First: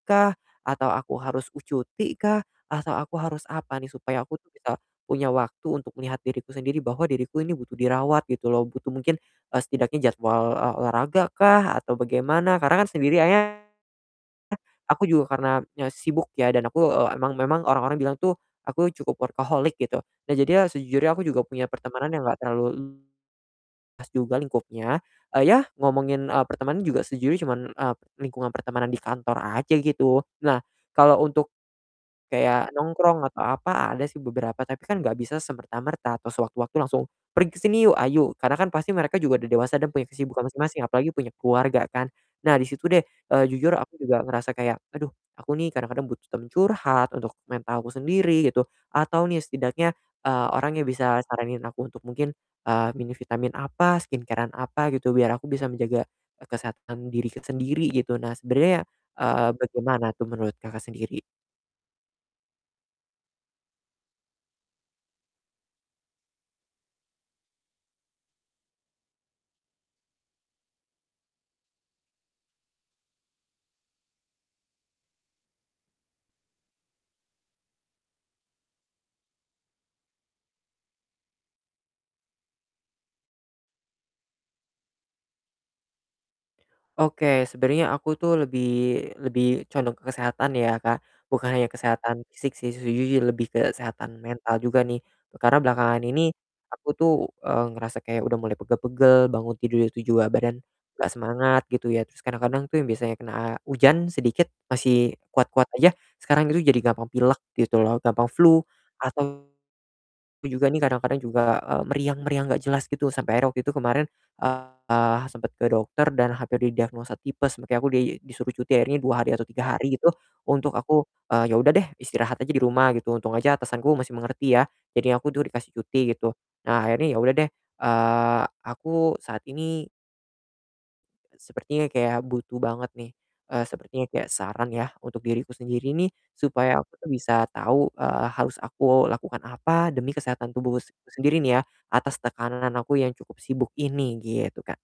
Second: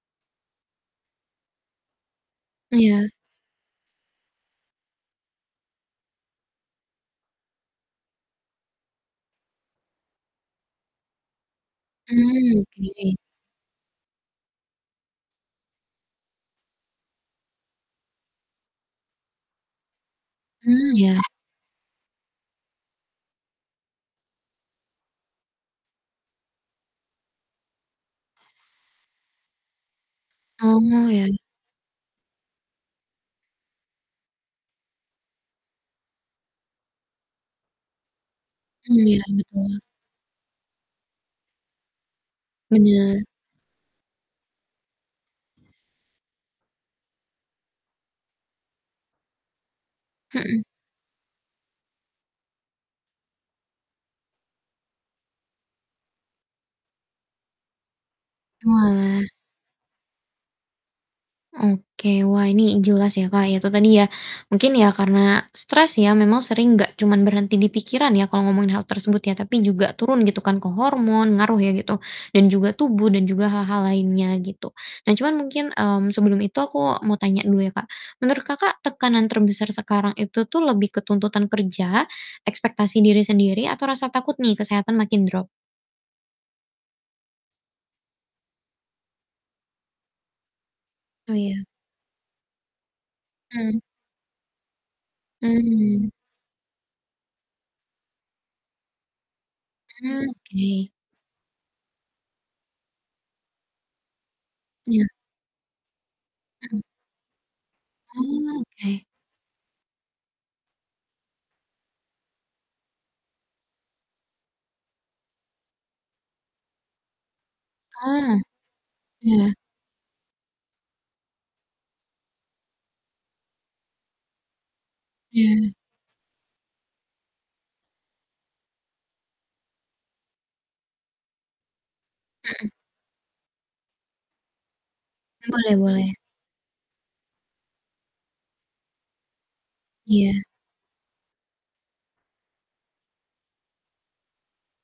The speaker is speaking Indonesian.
Kah atau aku harus u cutikah atau Iya. aku harus apa nih supaya aku tuh bisa punya waktu untuk melihat diriku sendiri bahwa diriku ini butuh dirawat gitu loh, butuh mungkin, eee, setidaknya jadwal, eee, olahragakah atau bagaimana, Hmm, karena kan oke. sendiri akhirnya aku juga karena nye sibuk ya dan aku, eee, emang memang orang-orang bilang tuh aku cukup workaholic gitu. Nah jadinya Hmm, sejujurnya iya. aku juga punya pertemanan yang enggak terlalu luas juga lingkupnya, eee, ya ngomongin, eee, pertemanan juga sejujurnya cuman, eee, lingkungan pertemanan di kantor aja gitu. Nah Oh, kalau iya. untuk kayak nongkrong atau apa ada sih beberapa tapi kan gak bisa semerta-merta atau sewaktu-waktu langsung, "Pergi ke sini yuk?" "Ayuk!" Karena kan pasti Hmm, mereka iya juga udah dewasa betul. dan punya kesibukan masing-masing apalagi punya keluarga kan. Nah di situ deh, Bener. eee, jujur aku juga ngerasa kayak, aduh, aku nih kadang-kadang butuh teman curhat untuk mental aku sendiri gitu atau nih setidaknya, eee, Mhm. orang yang bisa saranin aku untuk mungkin, eee, minum vitamin apa, skincare-an apa gitu biar aku bisa menjaga, eee, kesehatan diri ke sendiri gitu. Nah sebenarnya, Oalah. eee, bagaimana tuh menurut Kakak sendiri? Oke, wah ini jelas ya, Kak, ya itu tadi ya mungkin ya karena stres ya memang sering enggak cuman berhenti di pikiran ya kalau ngomongin hal tersebut ya, tapi juga turun gitu kan ke hormon ngaruh ya gitu, dan juga tubuh dan juga hal-hal lainnya gitu. Nah, cuman mungkin, mmm, sebelum itu aku mau tanya dulu ya, Kak, menurut, Kakak, tekanan terbesar sekarang itu tuh lebih ke tuntutan kerja, ekspektasi diri sendiri atau rasa takut nih kesehatan makin drop? Oke sebenarnya aku tuh lebih lebih condong ke kesehatan ya, Kak, Oh bukan iya. hanya kesehatan fisik sih sejujurnya lebih ke Mmm. kesehatan mental juga nih. Karena belakangan Mmm. ini aku tuh, eee, ngerasa kayak udah mulai pegel-pegel, bangun tidur itu juga Hmm, badan oke. nggak semangat gitu ya, terus kadang-kadang tuh yang biasanya kena hujan sedikit Iya. masih kuat-kuat aja, sekarang itu jadi Mhm. gampang pilek gitu loh, gampang flu Oh, oke. atau juga nih kadang-kadang juga, eee, meriang-meriang gak jelas gitu sampai akhirnya waktu itu kemarin, eee, sempet ke dokter dan hampir didiagnosa tipes, makanya aku di Oh, disuruh cuti akhirnya 2 hari atau iya. 3 hari itu untuk aku, eee, ya udah deh istirahat aja di rumah gitu untung aja atasan aku masih mengerti ya, jadi aku dur Iya. dikasih cuti gitu. Nah akhirnya ya udah deh, eee, aku saat ini eee, sepertinya kayak butuh Mhm. banget nih, eee, sepertinya kayak saran ya untuk diriku Boleh sendiri nih boleh. supaya aku tuh bisa tahu, eee, harus aku lakukan apa demi Iya. kesehatan tubuhku sendiri nih ya atas tekanan aku yang cukup sibuk ini gitu, Kak